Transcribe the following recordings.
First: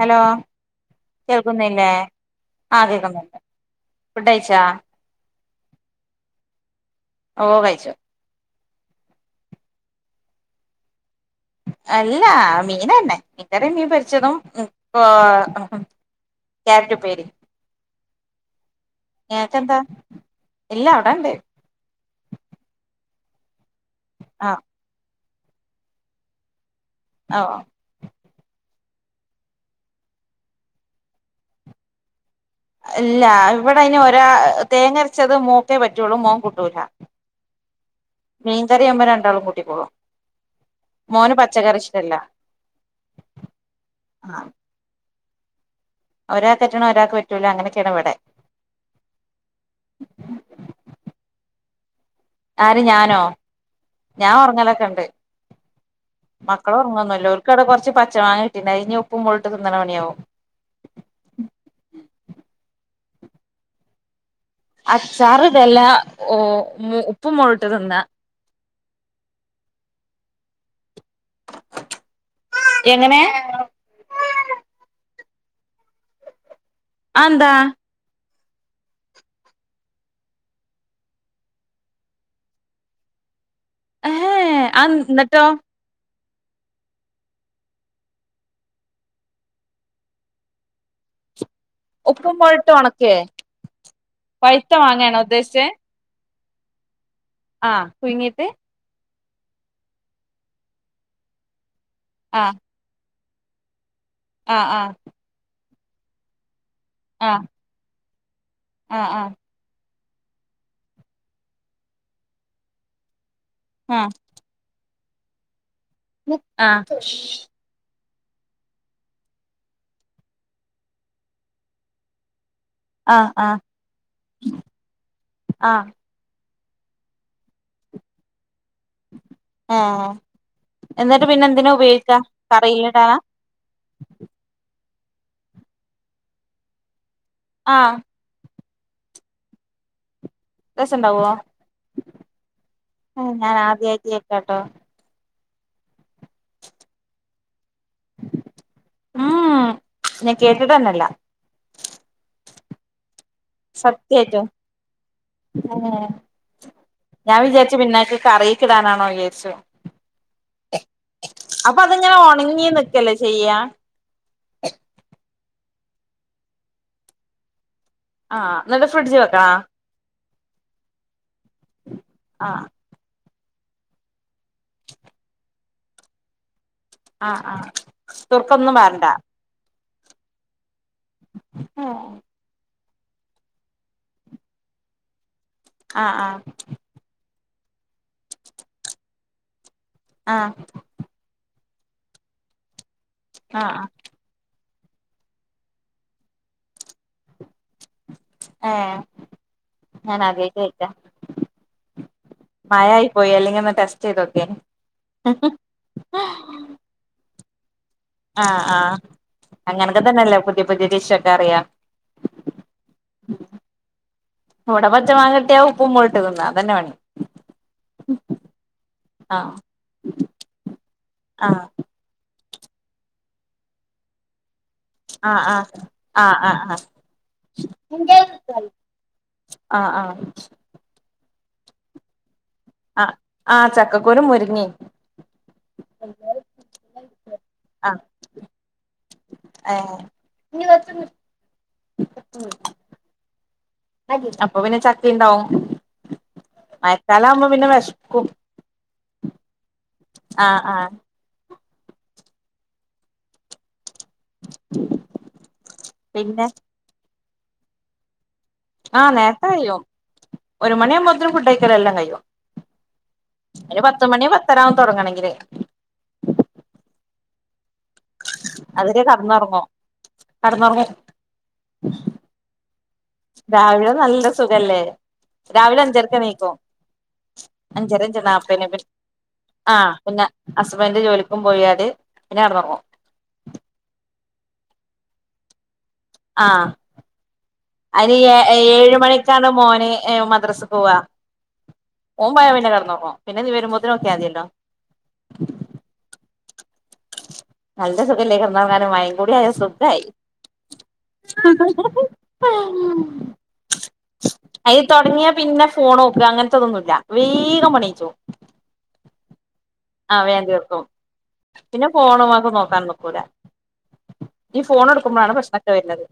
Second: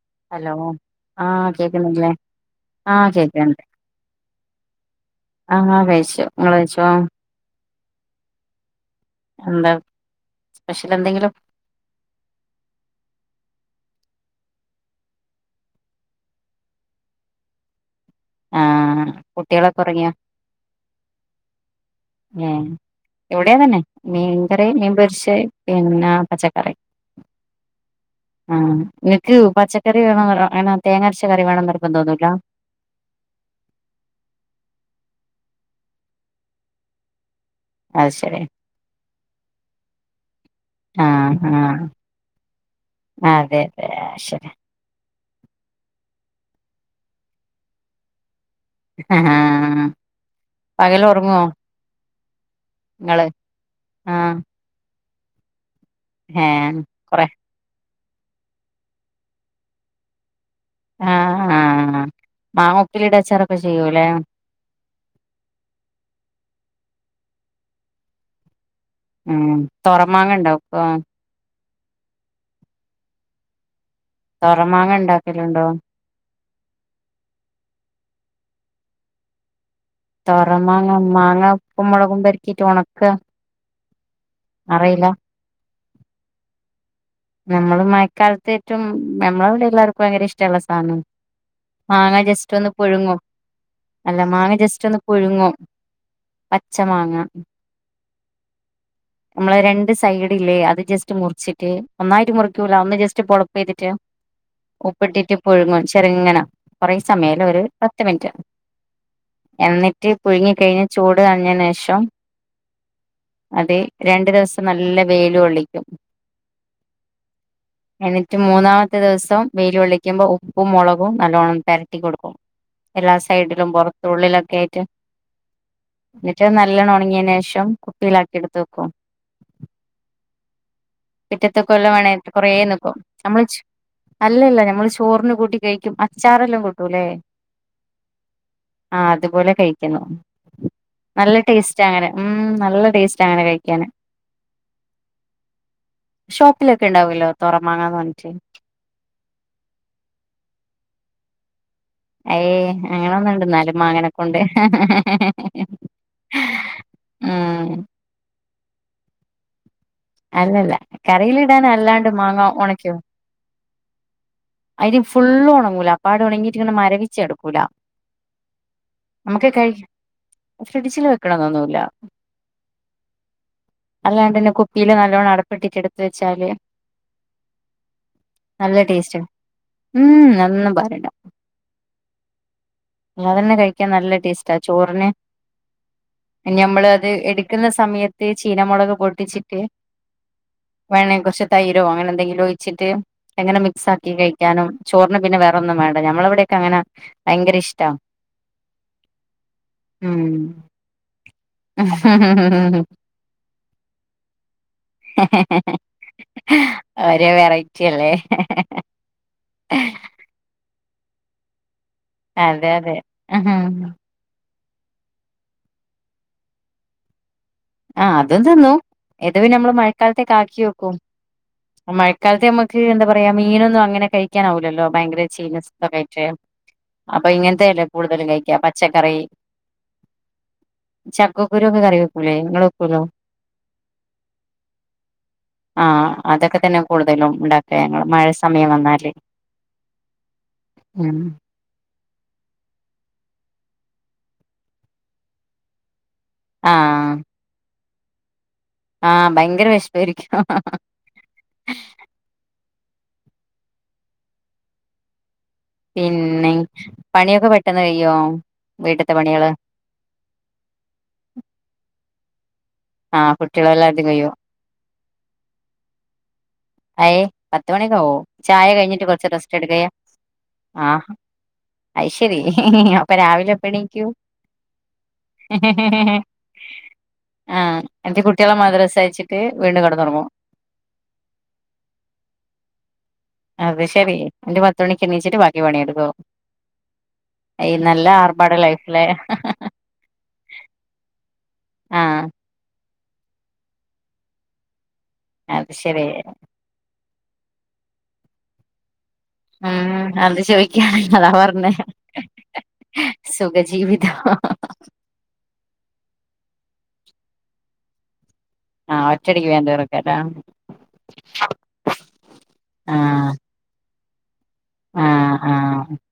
Hello ആഹ് കേൾക്കുന്നില്ലേ കേക്കുന്നില്ലേ ആ ആഹ് കേൾക്കുണ്ട് കേക്ക്ണ്ട് ഫുഡയച്ചാ ആഹ് ആഹ് കഴിച്ചോ നിങ്ങള് കഴിച്ചോ. ഓ കഴിച്ചു എന്താ സ്പെഷ്യൽ എന്തെങ്കിലും. അല്ലാ മീന് തന്നെ ഇത്തിരി മീൻ പൊരിച്ചതും [unintelligible] ക്യാരറ്റ് ഉപ്പേരിയും. ആഹ് കുട്ടികളൊക്കെ ഒറങ്ങിയോ [unintelligible] ഇല്ലാ അവിടെ ഉണ്ട്. ഏഹ് ഇവിടെയാ ത മീൻ കറി മീൻ പൊരിച്ച. പേ പിന്നെ പച്ചക്കറി. ആഹ് ആഹ് നിനക്ക് പച്ചക്കറി വേണമെന്ന് അങ്ങനെ തേങ്ങരച്ച കറി വേണമെന്ന് നിർബന്ധമൊന്നുമില്ല. ഇല്ല ഇവിടെ ഇനി ഒരാ തേങ്ങരച്ചത് മോക്ക് പറ്റുള്ളൂ മോൻ കൂട്ടൂല. അത് ശരി മീൻകറിയുമ്പോ രണ്ടാളും കൂട്ടിക്കോളൂ മോന് ആഹ് പച്ചക്കറി ആഹ് ഇഷ്ടല്ല അതെ അതെ അത് ശരി ആഹ്. ഒരാൾക്ക് പറ്റുന്നത് ഒരാൾക്ക് പറ്റൂലോ അങ്ങനൊക്കെയാണ് ഇവിടെ. ആഹ് പകൽ ഉറങ്ങുമോ. ആര് ഞാനോ ഞാൻ ആഹ് ഉറങ്ങലൊക്കെ ഉണ്ട്. മക്കള ഏഹ് കൊറെ ഉറങ്ങൊന്നല്ല ഒരെക്ക് അവിടെ കുറച്ച് പ ചായ ഇട്ട് ഇനി ഉപ്പും മുളകും ഇട്ട് തിന്നണേ പണിയാവും. ആഹ് ആഹ് മാങ്ങ ഉപ്പിലിട്ട അച്ചാറൊക്കെ ചെയ്യൂല്ലേ. അച്ചാറ് ഇതെല്ല ഓ ഉപ്പ് മുളകുമിട്ട് തിന്നാ. ഉം തൊറമാങ്ങ ഉണ്ടാവു. എങ്ങനെ തോറമാങ്ങ ഉണ്ടാക്കൽ ഉണ്ടോ. അതെന്താ തോറമാങ്ങ മാങ്ങ ഉപ്പ മുളകും പെരട്ടിയിട്ട് ഉണക്ക. ഹ് ആ അറിയില്ല എന്നിട്ടോ. നമ്മള് മഴക്കാലത്തേറ്റും നമ്മളെ വടെ എല്ലാർക്കും ഭയങ്കര ഇഷ്ടള്ള സാന. മാങ്ങ ഉപ്പും മോളിട്ട് ജസ്റ്റൊന്ന് ഒണക്കേ പുഴുങ്ങും അല്ല മാങ്ങ പഴുത്ത ജസ്റ്റൊന്ന് മാങ്ങയാണോ പുഴുങ്ങും. പച്ചമാങ്ങ. ആഹ് പുഴ്ങ്ങീട്ട്. നമ്മള് രണ്ട് സൈഡ് ഇല്ലേ അത് ജസ്റ്റ് മുറിച്ചിട്ട് നന്നായിട്ട് ആ മുറിക്കൂല ഒന്ന് ജസ് - [unintelligible] ആ ആ ഉപ്പിട്ടിട്ട് പുഴുങ്ങും ചെറങ്ങനെ [unintelligible] കുറേ ആ സമയയവല്ല ഒരു പത്ത് മിനിറ്റ് ആ ആ ആ എന്നി ഇട്ട് പുഴുങ്ങി കഴിഞ്ഞു ചൂട് കളഞ്ഞതിനുശേഷം- അതെ ആ രണ്ടു ദിവസം നല്ല- വെയില് കൊള്ളിക്കും ആഹ് എന്നിട്ട് മൂന്നാമത്തെ ദിവസം വെയിലൊള്ളിക്കുമ്പോ ഉപ്പും മുളകും നല്ലോണ്ണം പെരട്ടി കൊടുക്കും എല്ലാ ആ ആ സൈഡിലും പൊറത്തുള്ളിലൊക്കെ ആയിട്ട് ആ നല്ലോണം ഉണങ്ങിയതിന് ശേഷം കുപ്പിലാക്കി എടുത്തുവയ്ക്കും ആഹ് എന്നിട്ട്- പിന്നെ പിറ്റത്തെ എന്തിനാ കൊല്ലവാണേ ഉപയോഗിക്കാ കുറേനിക്കും കറിയിലിടാനാ നമ്മള് ചു അല്ലല്ല ഞമ്മൾ ചോറിന് കൂട്ടി കഴിക്കും അച്ചാറെല്ലാം കൂട്ടൂലെ. ആഹ് ആ അതുപോലെ കഴിക്കണം രസണ്ടാവോ നല്ല ടേസ്റ്റ് അങ്ങനെ ഉം നല്ല ടേസ്റ്റ് ഏഹ് അങ്ങനെ ഞാൻ കഴിക്കാന് ആദ്യായിട്ട് കേക്കാട്ടോ ഷോപ്പിലൊക്കെ ഇണ്ടാവല്ലോ തൊറമാങ്ങാന്ന് പറഞ്ഞിട്ട് ഉം ഞാൻ കേട്ടിട്ടന്നല്ല അയ്യേ അങ്ങനൊന്നു സത്യായിട്ടും ഏഹ് ഞാൻ ഉം വിചാരിച്ചു പിന്നേക്ക് കറി ക്കിടാനാണോ വിചാരിച്ചു അല്ലല്ല കറിയിലിടാന അപ്പൊ അല്ലാണ്ട് അതിങ്ങനെ മാങ്ങാ ഉണങ്ങി ഒണയ്ക്കും നിക്കല്ലേ ചെയ്യാ അയില് ഫുള്ള് ഒണങ്ങൂല അപ്പാടെ ഒണങ്ങിട്ട് ഇങ്ങനെ മരവിച്ച് കെടക്കൂല ആഹ് എന്നിട്ട് ഫ്രിഡ്ജി വെക്കണാ? ഫ്രിഡ്ജി വെക് ക്കണന്നൊന്നുല്ല ആഹ് അല്ലാണ്ടന്നെ കുപ്പിയില് നല്ലോണം അടപ്പിട്ടിട്ട് എടുത്ത് വെച്ചാല് ആഹ് ആഹ് സുർക്കൊന്നും നല്ല പാരണ്ട ടേസ്റ്റ് ഉം ഒന്നും പാര ആ [unintelligible] കഴിക്കാൻ നല്ല ടേസ്റ്റാ ചോറിന് ആഹ് ആഹ് ഇനി നമ്മള് അത് എട് ക്കുന്ന സമയത്ത് ചീനമൊളക് പൊട്ടിച്ചിട്ട് ആഹ് വേണേ കുറച്ച് തൈരോ അങ്ങനെ എന്തെങ്കിലും ഒയിച്ചിട്ട് എങ്ങനെ ആഹ് മിക്സ് ആക്കി കഴിക് അനോ ചോറിന് പിന്നെ വേറൊന്നും വേണ്ട ഞമ്മളവിടെക്കെങ്ങനാ ഭയങ്കര ഇഷ് ഏ ഞാൻ ആദ്യായിട്ട് കേക്ക മഴയായി പോയി അല്ലെങ്കി ഒന്ന് ടെസ്റ്റ് ചെയ്തോക്യാനെ ഉം ചെല്ലേ അങ്ങനോക്കെ തന്നെ അല്ലേ പുതി പുതിയ ഡിഷ്‌ ഒക്കെ അറിയാം അതെ അതെ ഉം. ഇവിട പച്ച മാങ്ങട്ടിയ ഉപ്പും മോളുംട്ട് തിന്ന അത തന്നെ പണി ആ അതും തിന്നു ഇതും ആഹ് പിന്നെ നമ്മള് മഴക്കാലത്തകാക്കി വെക്കും ആഹ് ആ മഴക്കാലത്തെ നമ്മുക് ത് എന്താ പറയാ മീനൊന്നുംങ്ങനെ കഴിക്കാനാവില്ല ല്ലല്ലോ ആഹ് ഭയങ്കരചീഞ ആഹ് [unintelligible] ആഹ് ആഹ് അപ്പൊ ഇങ്ങനത്തെല്ലേ കൂടുതലും കഴിക്ക പച്ചക്കറി ആഹ് ആഹ് ച്ചപ് ചക്കക്കുരു ഒക്കെ കറി വെക്കൂലേ നിങ്ങള് വെക്കൂലോ ആ ആ ചക്കക്കുരു മുരുങ്ങേ ആ അതൊക്കെ തന്നെ കൂടുതലും ഇണ്ടാക്കെ ഞങ്ങള് മഴ സമയം വന്നാല് ഏഹ് ഉം അപ്പൊ പിന്നെ ചക്ക ഇണ്ടാവും ആ മഴക്കാലവുബം പിന്നെ വിശപ് ക്കും ആ ഭയങ്കര വിശപ് ശരിക്കും ഹ ഹ ആഹ് ഹ പിന്നെ പണിയൊക്കെ പെട്ടെന്ന് കഴ്യൊ ആ നേരത്തെ കഴിയും ഒരു മണിയാകുമ്പോത്തും ഫുഡഴിക്കല് എല്ലാം കഴിയും ആ ഒരു കുട്ടികളെല്ലാതും കഴിയോ പത്തുമണി പത്തരാവും തൊടങ്ങണങ്കില് അ ഏ പത്ത് മണിക്കാവോ ചായ അതുവരെ കഴിഞ്ഞിട്ട് കൊറച്ച് റെസ്റ്റ് കടന്നുറങ്ങും എടുക്കയാ ആ കടന്നുറങ്ങും അയ് ശരി അപ്പൊ എപ്പ രാവിലെ എണീക്കും നല്ല സുഖല്ലേ രാവിലെ അഞ്ചരക്കെ നീക്കും ആഹ് അഞ്ചരഞ്ച എന്നിട്ട് കുട്ടികളെ നാല്പ്പ മദ്രസ അയച്ചിട്ട് ആ വീണ്ടും കിടന്നുറങ്ങും പിന്നെ ഹസ്ബൻന്റെ ജോലിക്കും പോയാല് പിന്നെ കടന്നുറങ്ങും അത് ശെരി എന്റെ പത്തു മണിക്ക് എണീച്ചിട്ട് ബാക്കി എടുക്കും ആ നല്ല അയിന് ആർഭാട ഏഴ് ലൈഫിലെ മണിക്കാണ് മോന് മദ്രസക്ക് പോവ ആഹ് ഓൻ പോയാൽ പിന്നെ കടന്നുറങ്ങും പിന്നെ വരുമ്പോൾ നോക്കിയാൽ മതിയല്ലോ അത് ശരി നല്ല സുഖല്ലേ കിടന്നുറങ്ങാൻ മഴ മഴയും കൂടിയായ സുഖമായി ഉം അത് ചോദിക്കാണ് അതാ പറഞ്ഞെ ഹിഹി സുഖജീവിതം അത് തുടങ്ങിയ പിന്നെ ഫോൺ നോക്കൽ അങ്ങനത്തതൊന്നുമല്ല വേഗം പണികഴിച്ചും ആഒറ്റടിക്ക് വേഗം തീർക്കും ആ വേണ്ടീർക്കും പിന്നെ ഫോൺ ഒക്കെഒന്ന് നോക്കാൻ നീക്കൂല ആ വരുന്നത്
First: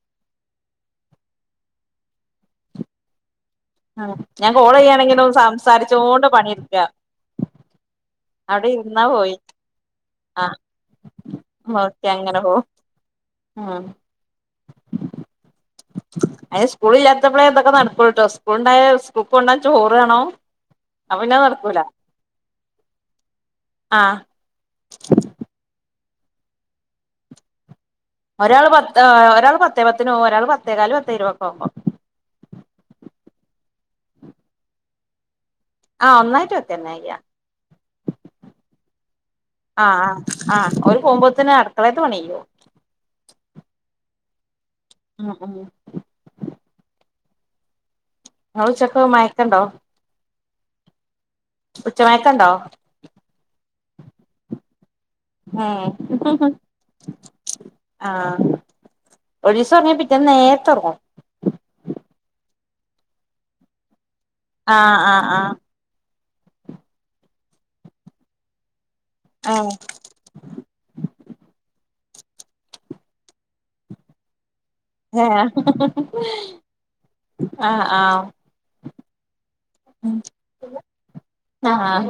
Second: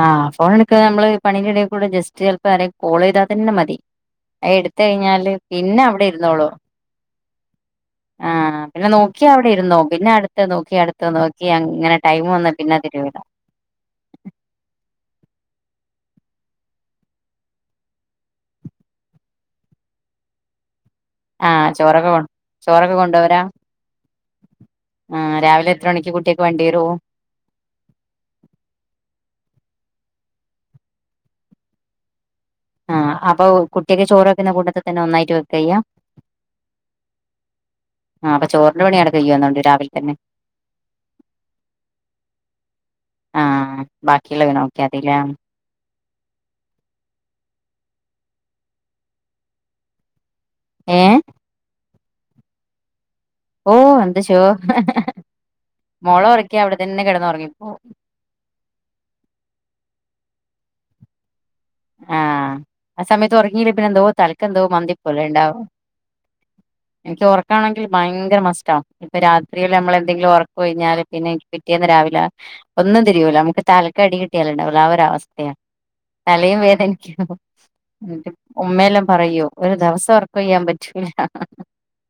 ആആ ഫോൺ എടുക്ക നമ്മള് പണിന്റിടെകൂടെ ജസ്റ്റ് ചിലപ്പോ ആരേല് കോള് യ്താ പിന്നെമതി ഞാൻ കോൾ എടുത്ത് ചെയ്യാണെങ്കിലും കഴിഞ്ഞാല് പിന്നെ അവിടെ സംസാരിച്ചോണ്ട് ഇരുന്നോളു പണിയെടുക്കുക ആ അവിടെ പിന്നെ ഇരുന്നാ നോക്കിയ പോയി അവിടെ ഇരുന്നോ പിന് ആ അടുത്ത നോക്കി അടുത്ത നോക്കി അങ്നെ ടൈമ് വന്ന്‌ പിന്നതില് [inaudible] വിടാം. മ് അയിന് സ്കൂളില്ലാത്തപ്ളെ ഇതൊക്കെ നടക്കൂൾട്ടോ സ്കൂൾണ്ടായ സ് കൂൾക്ക് കൊണ്ടാവാൻ ചോറാണം ആ ചോറൊക്കെ ചോറൊക്കെ കൊണ്ടോവലാ ആ ആ രാവിലെ എത്രണിക്ക് കുട്ടിയ്ക്ക് വണ്ടി വരൂ? ഒരാള് പത് ആ ഒരാള് പത്തേ പത്തിനോകും ഒരാള് പത്തേക്കാല് പത്തേരുപക്കാവുമ്പോ. ആ അപ്പൊ കുട്ടിയ്ക്ക് ചോറ് വെക്കുന്ന കൂട്ടത്തി തന്നെ ഒന്നായിട്ട് വെ യ് ആ ഒന്നായിട്ട് വെക്കെന്നെയ്യാ ആഹ് അപ്പൊ ചോറിന്റെ പണി അവിടെ കഴിയുന്നുണ്ട് ആ രാവിലെ തന്നെ ആ ആ അവരു പോമ്പോത്തനും അടുക്കളെയ്ത്തെ പണികയ്യും. [inaudible] [inaudible] എതിലാ അവിടെ ചക്കയും, മാങ്ങയും യൊക്കൊണ്ടോ? ഏ? ഉച്ചമയക്കൊണ്ടോ? ഓ എന്തുശുവ മോളെ ഉം ഒറക്കി അവിടെത്തന്നെ കെടന്നൊറങ്ങിപ്പോകും ഒര് ദിവസം ഉറങ്ങിയാൽ പിറ്റേന്ന്‌ നേരത്ത ഒറങ്ങും. ആഹാ ആ സമയത്ത് ഒറങ്ങിലേ പിന്നെന്തോ തലക്കെന്തോ ആഹ് മന്തിപ്പ്പ്പോല ആഹ് ഉണ്ടാവും. എനിക്ക് ഒറക്കാണെങ്കിൽ ഭയങ്കര മസ്റ്റാ. രാത്രില് ആഹ് നമ്മളെന്തെങ്കിലും ഒറക്കൊഴിഞ്ഞാല് പിന്നെനിക്ക് പിറ്റേന്ന് രാവില് ല്ല ഒന്നും തിരിയൂലാ നമുക്ക് തലക്കടി കിട്ടിയോലെണ്ട ആ [unintelligible] വേദനിക്കും ന്നിട്ട് ഉമ്മയെല്ലാം പറയും ഒരു ദിവസം ഒർക്കൊഴിയാൻ പറ്റൂല്ല. ആഹ് ആഹ്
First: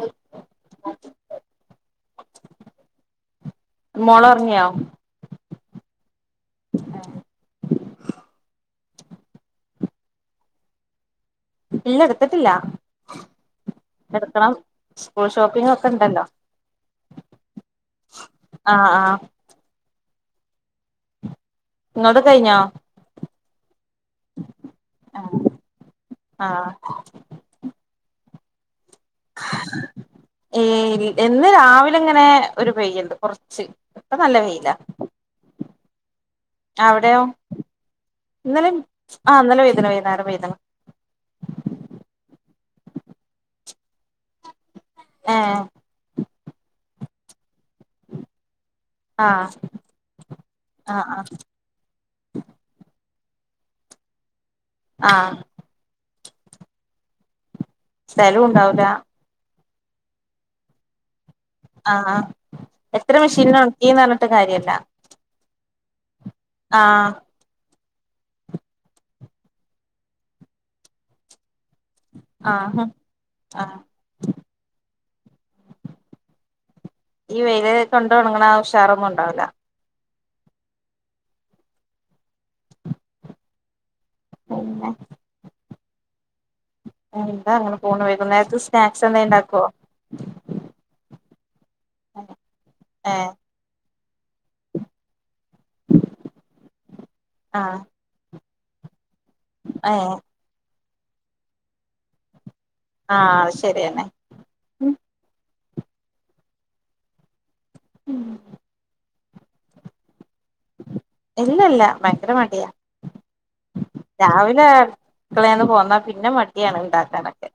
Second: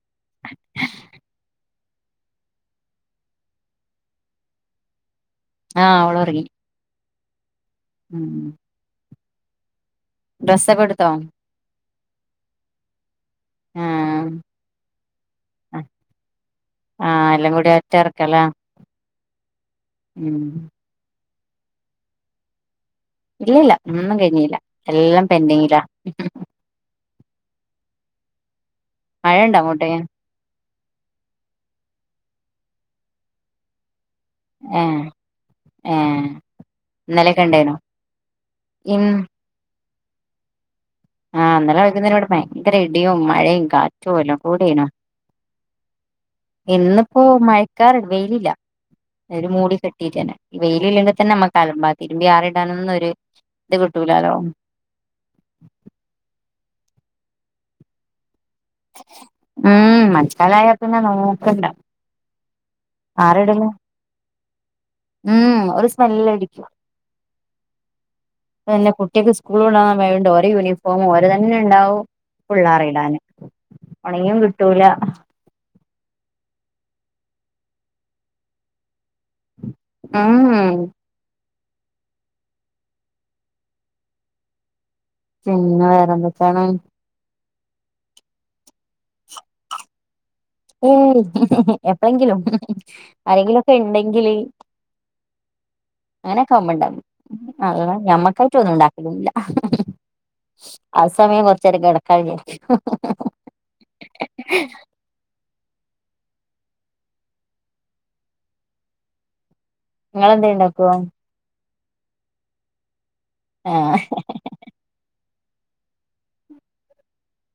മോളോറങ്ങിയോ? ആ അവളോറങ്ങി. ഉം ഡ്രസ്സൊക്കെടുത്തോ? ഇല്ല എടുത്തിട്ടില്ല. ആഹ് എടുക്കണം സ്കൂൾ ഷോപ്പിംങ്ങോക്കെണ്ടല്ലോ ആഹ് എല്ലാം കൂടി ഒറ്റ ആ ആ മ് ഇങ്ങടത് കഴിഞ്ഞോ? ഇല്ലല്ലാ ഒന്നും കഴിഞ്ഞിലാ എല്ലാം പെൻഡിങ്ങിലാ ആഹ് മഴയൊണ്ടോ അങ്ങോട്ടേക്ക്? ഏ വി എന്ന് രാവിലെങ്ങനെ ഒരു പെയ്യ്ണ്ട് കൊറച്ച്. പ്പ നല്ല വെയില ഏഹ് ഏഹ് അവിടെയോ ഇന്നലെയൊക്കെ ഉണ്ടായിനോ ഇന്നലേം ആ ന്നലെ വെയില്ണ്ട് [unintelligible] ആ ഇന്നലെ വൈകുന്നേരം ഇവിടെ ഭയങ്കര ഇടിയും മഴയും കാറ്റുംഎല്ലാം കൂടിനോ ആ [unintelligible] ക്കാറണ്ട് വെയിലില്ല അത് ഒരു ആഹ് മൂടി കെട്ടിട്ട് തന്നെ ഈ വെയില ആഹ് ഇല്ലെങ്കിൽ ആഹ് തന്നെ നമ്മുക്ക് [unintelligible] ആറിടാനന്നൊരു ഇത് കിട്ടുലാലോ ആ സലുണ് ണ്ടാവൂല ഉം മനക്കാല ആായ പിന്നെ നോ ആ ആ എത്ര മെഷീന ആറിടല് ഉണക്കീന്ന് പറഞ്ഞിട്ട് കാര്യല്ല [unintelligible] ആഹ് ന്നെ കുട്ടികക്ക് സ്കൂളണ്ടാൻ വേ യൂണിഫോമും [unintelligible] തന്നെ ഉണ്ടാവും പിള്ളേർ ആഹ് ഇടാൻ ആഹ് ഉണങ്ങും കിട്ടൂല ആ ഈ വെയിൽ കൊണ്ട് ഒണങ്ങണ ഉഷാറ് ഇണ്ടാവൂല മ് ഉ പിന്നെ വേറെന്തച്ചാണ് എന്താ അങ്ങനെ പോണു വൈകുനേരത്തെ സ്നാക്സ് എന്തായ് ഒണ്ടാക്കുവോ ഏയ് എപ്പെങ്കിലും ഏഹ് ആരെങ്കിലുമൊക്കെ ഇണ്ടങ്കില് അങ്ങനെക്കെമ്മണ്ടാക്കും അ ആഹ് ഞമ്മക്ക [unintelligible] ഉണ്ടാക്ക് തരൂല ഏഹ് ആ സമയം കൊറച്ചേരം കെടക്ക വിചാരിക്കും ആഹ് അത് ശെരിയെന്നെ ഉം നിങ്ങളെന്തേ ഇണ്ടാക്കുവാ ഇല്ലല്ല ഭയങ്കര മടിയാ രാവിലെ അടുക്കളെന്ന് പോന്നാ പിന്നെ മടിയാണ് ഉണ്ടാക്കാനൊക്കെ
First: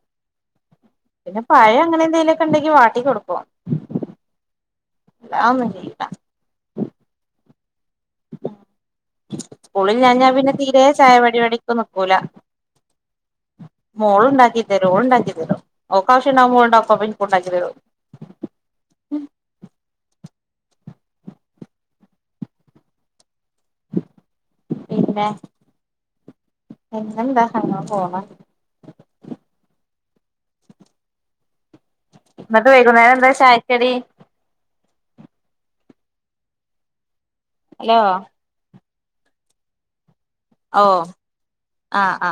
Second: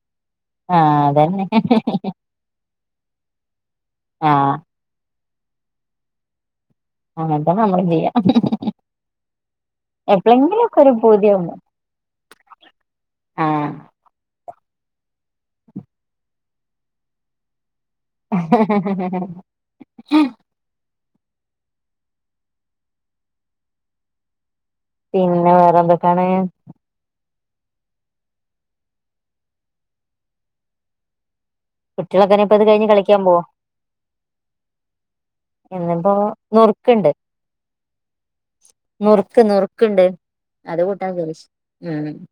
ആഹ് പിന്നെ അതന്നെ പയം അങ്ങനെ എന്തെലുമൊക്കെ ഉണ്ടെങ്കി വ ട്ടി കൊടുക്കും ആ അല്ലതൊന്നും ചെയൂല [unintelligible] സ്കൂളിൽ ഞാൻ ഞാൻ പിന്നെ എപ്പളെങ്കിലും ഒക്കെ തീരെ ഒരു ചായപടി പൂതിയാവുമ്പോ പണിക്ക് നിക്കൂല ആഹ് മോളുണ്ടാക്കി ഓള് ഒണ്ടാക്കിത്തരും ഓക്കാവശ്യണ്ടാവ്മ്പ ഓള് ണ്ടാക്കു അപ്പൊ നിക്കുണ്ടാക്കിത്തരു [unintelligible] പിന്നെ വേറെ എന്തൊക്കാണ് അങ്ങാപോണ് കുട്ടികളൊക്കെന്നെ ഇപ്പ ഇത് എന്നട്ട് കഴിഞ്ഞ് വൈകുന്നേരം കളിക്കാൻ എന്താ പോവോ ചായ കടി? ഇന്നിപ്പൊ നുറുക്ക്ണ്ട് ഹലോ നുറുക്ക് നുറുക്ക്ണ്ട് അത് ഓ കൂട്ടാൻ വിചാരിച്ചു ആ ഉം ആ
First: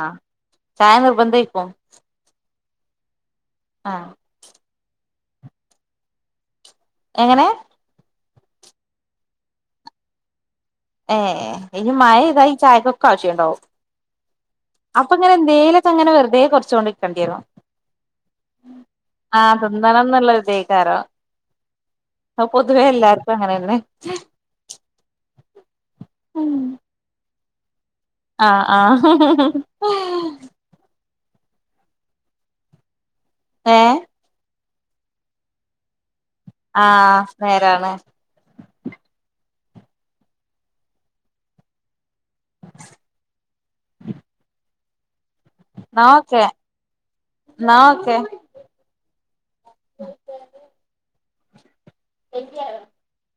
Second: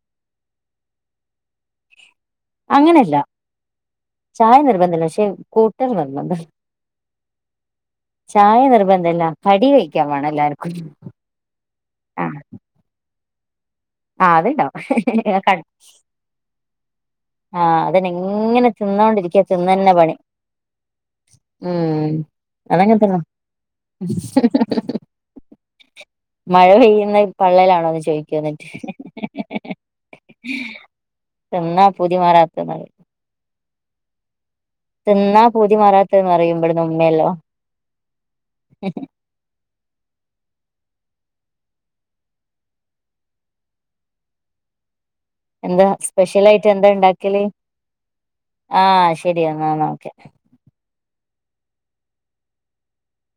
ചായ നിർബദ്ധരിക്കോ അങ്ങനല്ല ആ ചായ നിർബന്ധില്ല പക്ഷെ കൂട്ടൽ നിർബന്ധം എങ്ങനെ ചായ നിർബന്ധല്ല കടി വെയ്ക്കാൻ വേണം എല്ലാർ ഏഹ് ഇനി മഴ ഇതായി ചായക്കൊക്കെ ആവശ്യണ്ടാവും ആ അത്ണ്ടാവും അപ്പൊ ഇങ്ങനെ ക എന്തേലൊക്കെ അങ്ങനെ വെറുതെ കൊറച്ചോണ്ട്ക്കണ്ടി വരും ആ അതന്നെ ങ്ങനെ തിന്നോണ്ടിരിക്ക്യ ആഹ് തിന്നന്നെ പണി തിന്നണംന്നുള്ള ഇതേക്കാരം ഉം അത് പൊതുവേ അതങ്ങന തന്നാ എല്ലാർക്കും അങ്ങനെന്നെ [unintelligible] മഴ പെയ്യുന്ന് പള്ളേലാണോ [unintelligible] ചോയ്ക്കാണ് ആഹ് ആഹ് എന്നാ പൂതിമാറാത്തത് ഏ തിന്ന പൂതി മാറാ ത റയും ഇവിട്ന്ന് യ ആഹ് ഉമ്മയല്ലോ നേരാണ് എന്താ ന്നാ സ്പെഷ്യൽ ഓക്കെ ആയിട്ട് എന്താ ഇണ്ടാക്കല് ന്നാ ഓക്കെ ആഹ് എന്നാന്നാ ക്കെ [unintelligible]